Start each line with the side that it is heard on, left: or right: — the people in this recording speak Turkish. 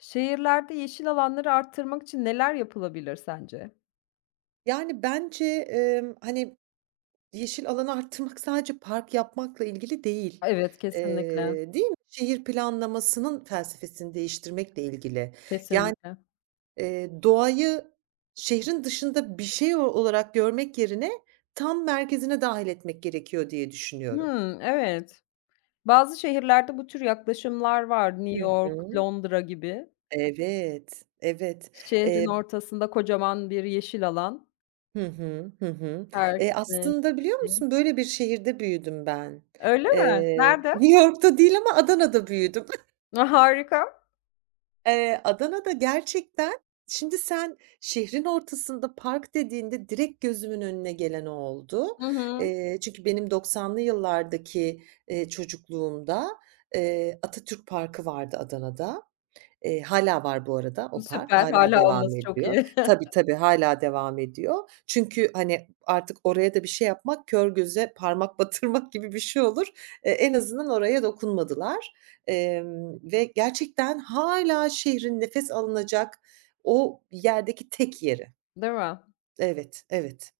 left: Şehirlerde yeşil alanları arttırmak için neler yapılabilir sence?
right: Yani, bence, emm, hani, yeşil alanı arttırmak sadece park yapmakla ilgili değil.
left: Evet, kesinlikle.
right: Eee, değil mi? Şehir planlamasının felsefesini değiştirmekle ilgili. Ya
left: Kesinlikle.
right: eee, doğayı şehrin dışında bir şey o olarak görmek yerine tam merkezine dâhil etmek gerekiyor diye düşünüyorum.
left: Hıı, evet. Bazı şehirlerde bu tür yaklaşımlar var. New
right: Hı
left: York,
right: hı.
left: Londra gibi.
right: Evet. Evet.
left: Şehrin
right: Eee.
left: ortasında kocaman bir yeşil alan.
right: Hı hı. Hı hı. Eee,
left: Herkesin
right: aslında biliyor
left: erişebildiği.
right: musun? Böyle bir şehirde büyüdüm ben.
left: Öyle mi?
right: Eee,
left: Nerede?
right: New York'ta değil ama Adana'da büyüdüm.
left: A, harika!
right: Eee, Adana'da gerçekten şimdi sen şehrin ortasında park dediğinde direkt gözümün önüne gelen o oldu.
left: Hı hı.
right: Eee, çünkü benim doksanlı yıllardaki, eee, çocukluğumda, eee, Atatürk Parkı vardı Adana'da. Eee, hâlâ var bu arada o park.
left: Süper,
right: Hâlâ
left: hâlâ
right: devam
left: olması çok iyi.
right: ediyor. Tabii, tabii hâlâ devam ediyor. Çünkü, hani, artık oraya da bir şey yapmak kör göze parmak batırmak gibi bir şey olur. E en azından oraya dokunmadılar. Emm ve gerçekten hâlâ şehrin nefes alınacak o yerdeki tek yeri.
left: Değil mi?
right: Evet, evet.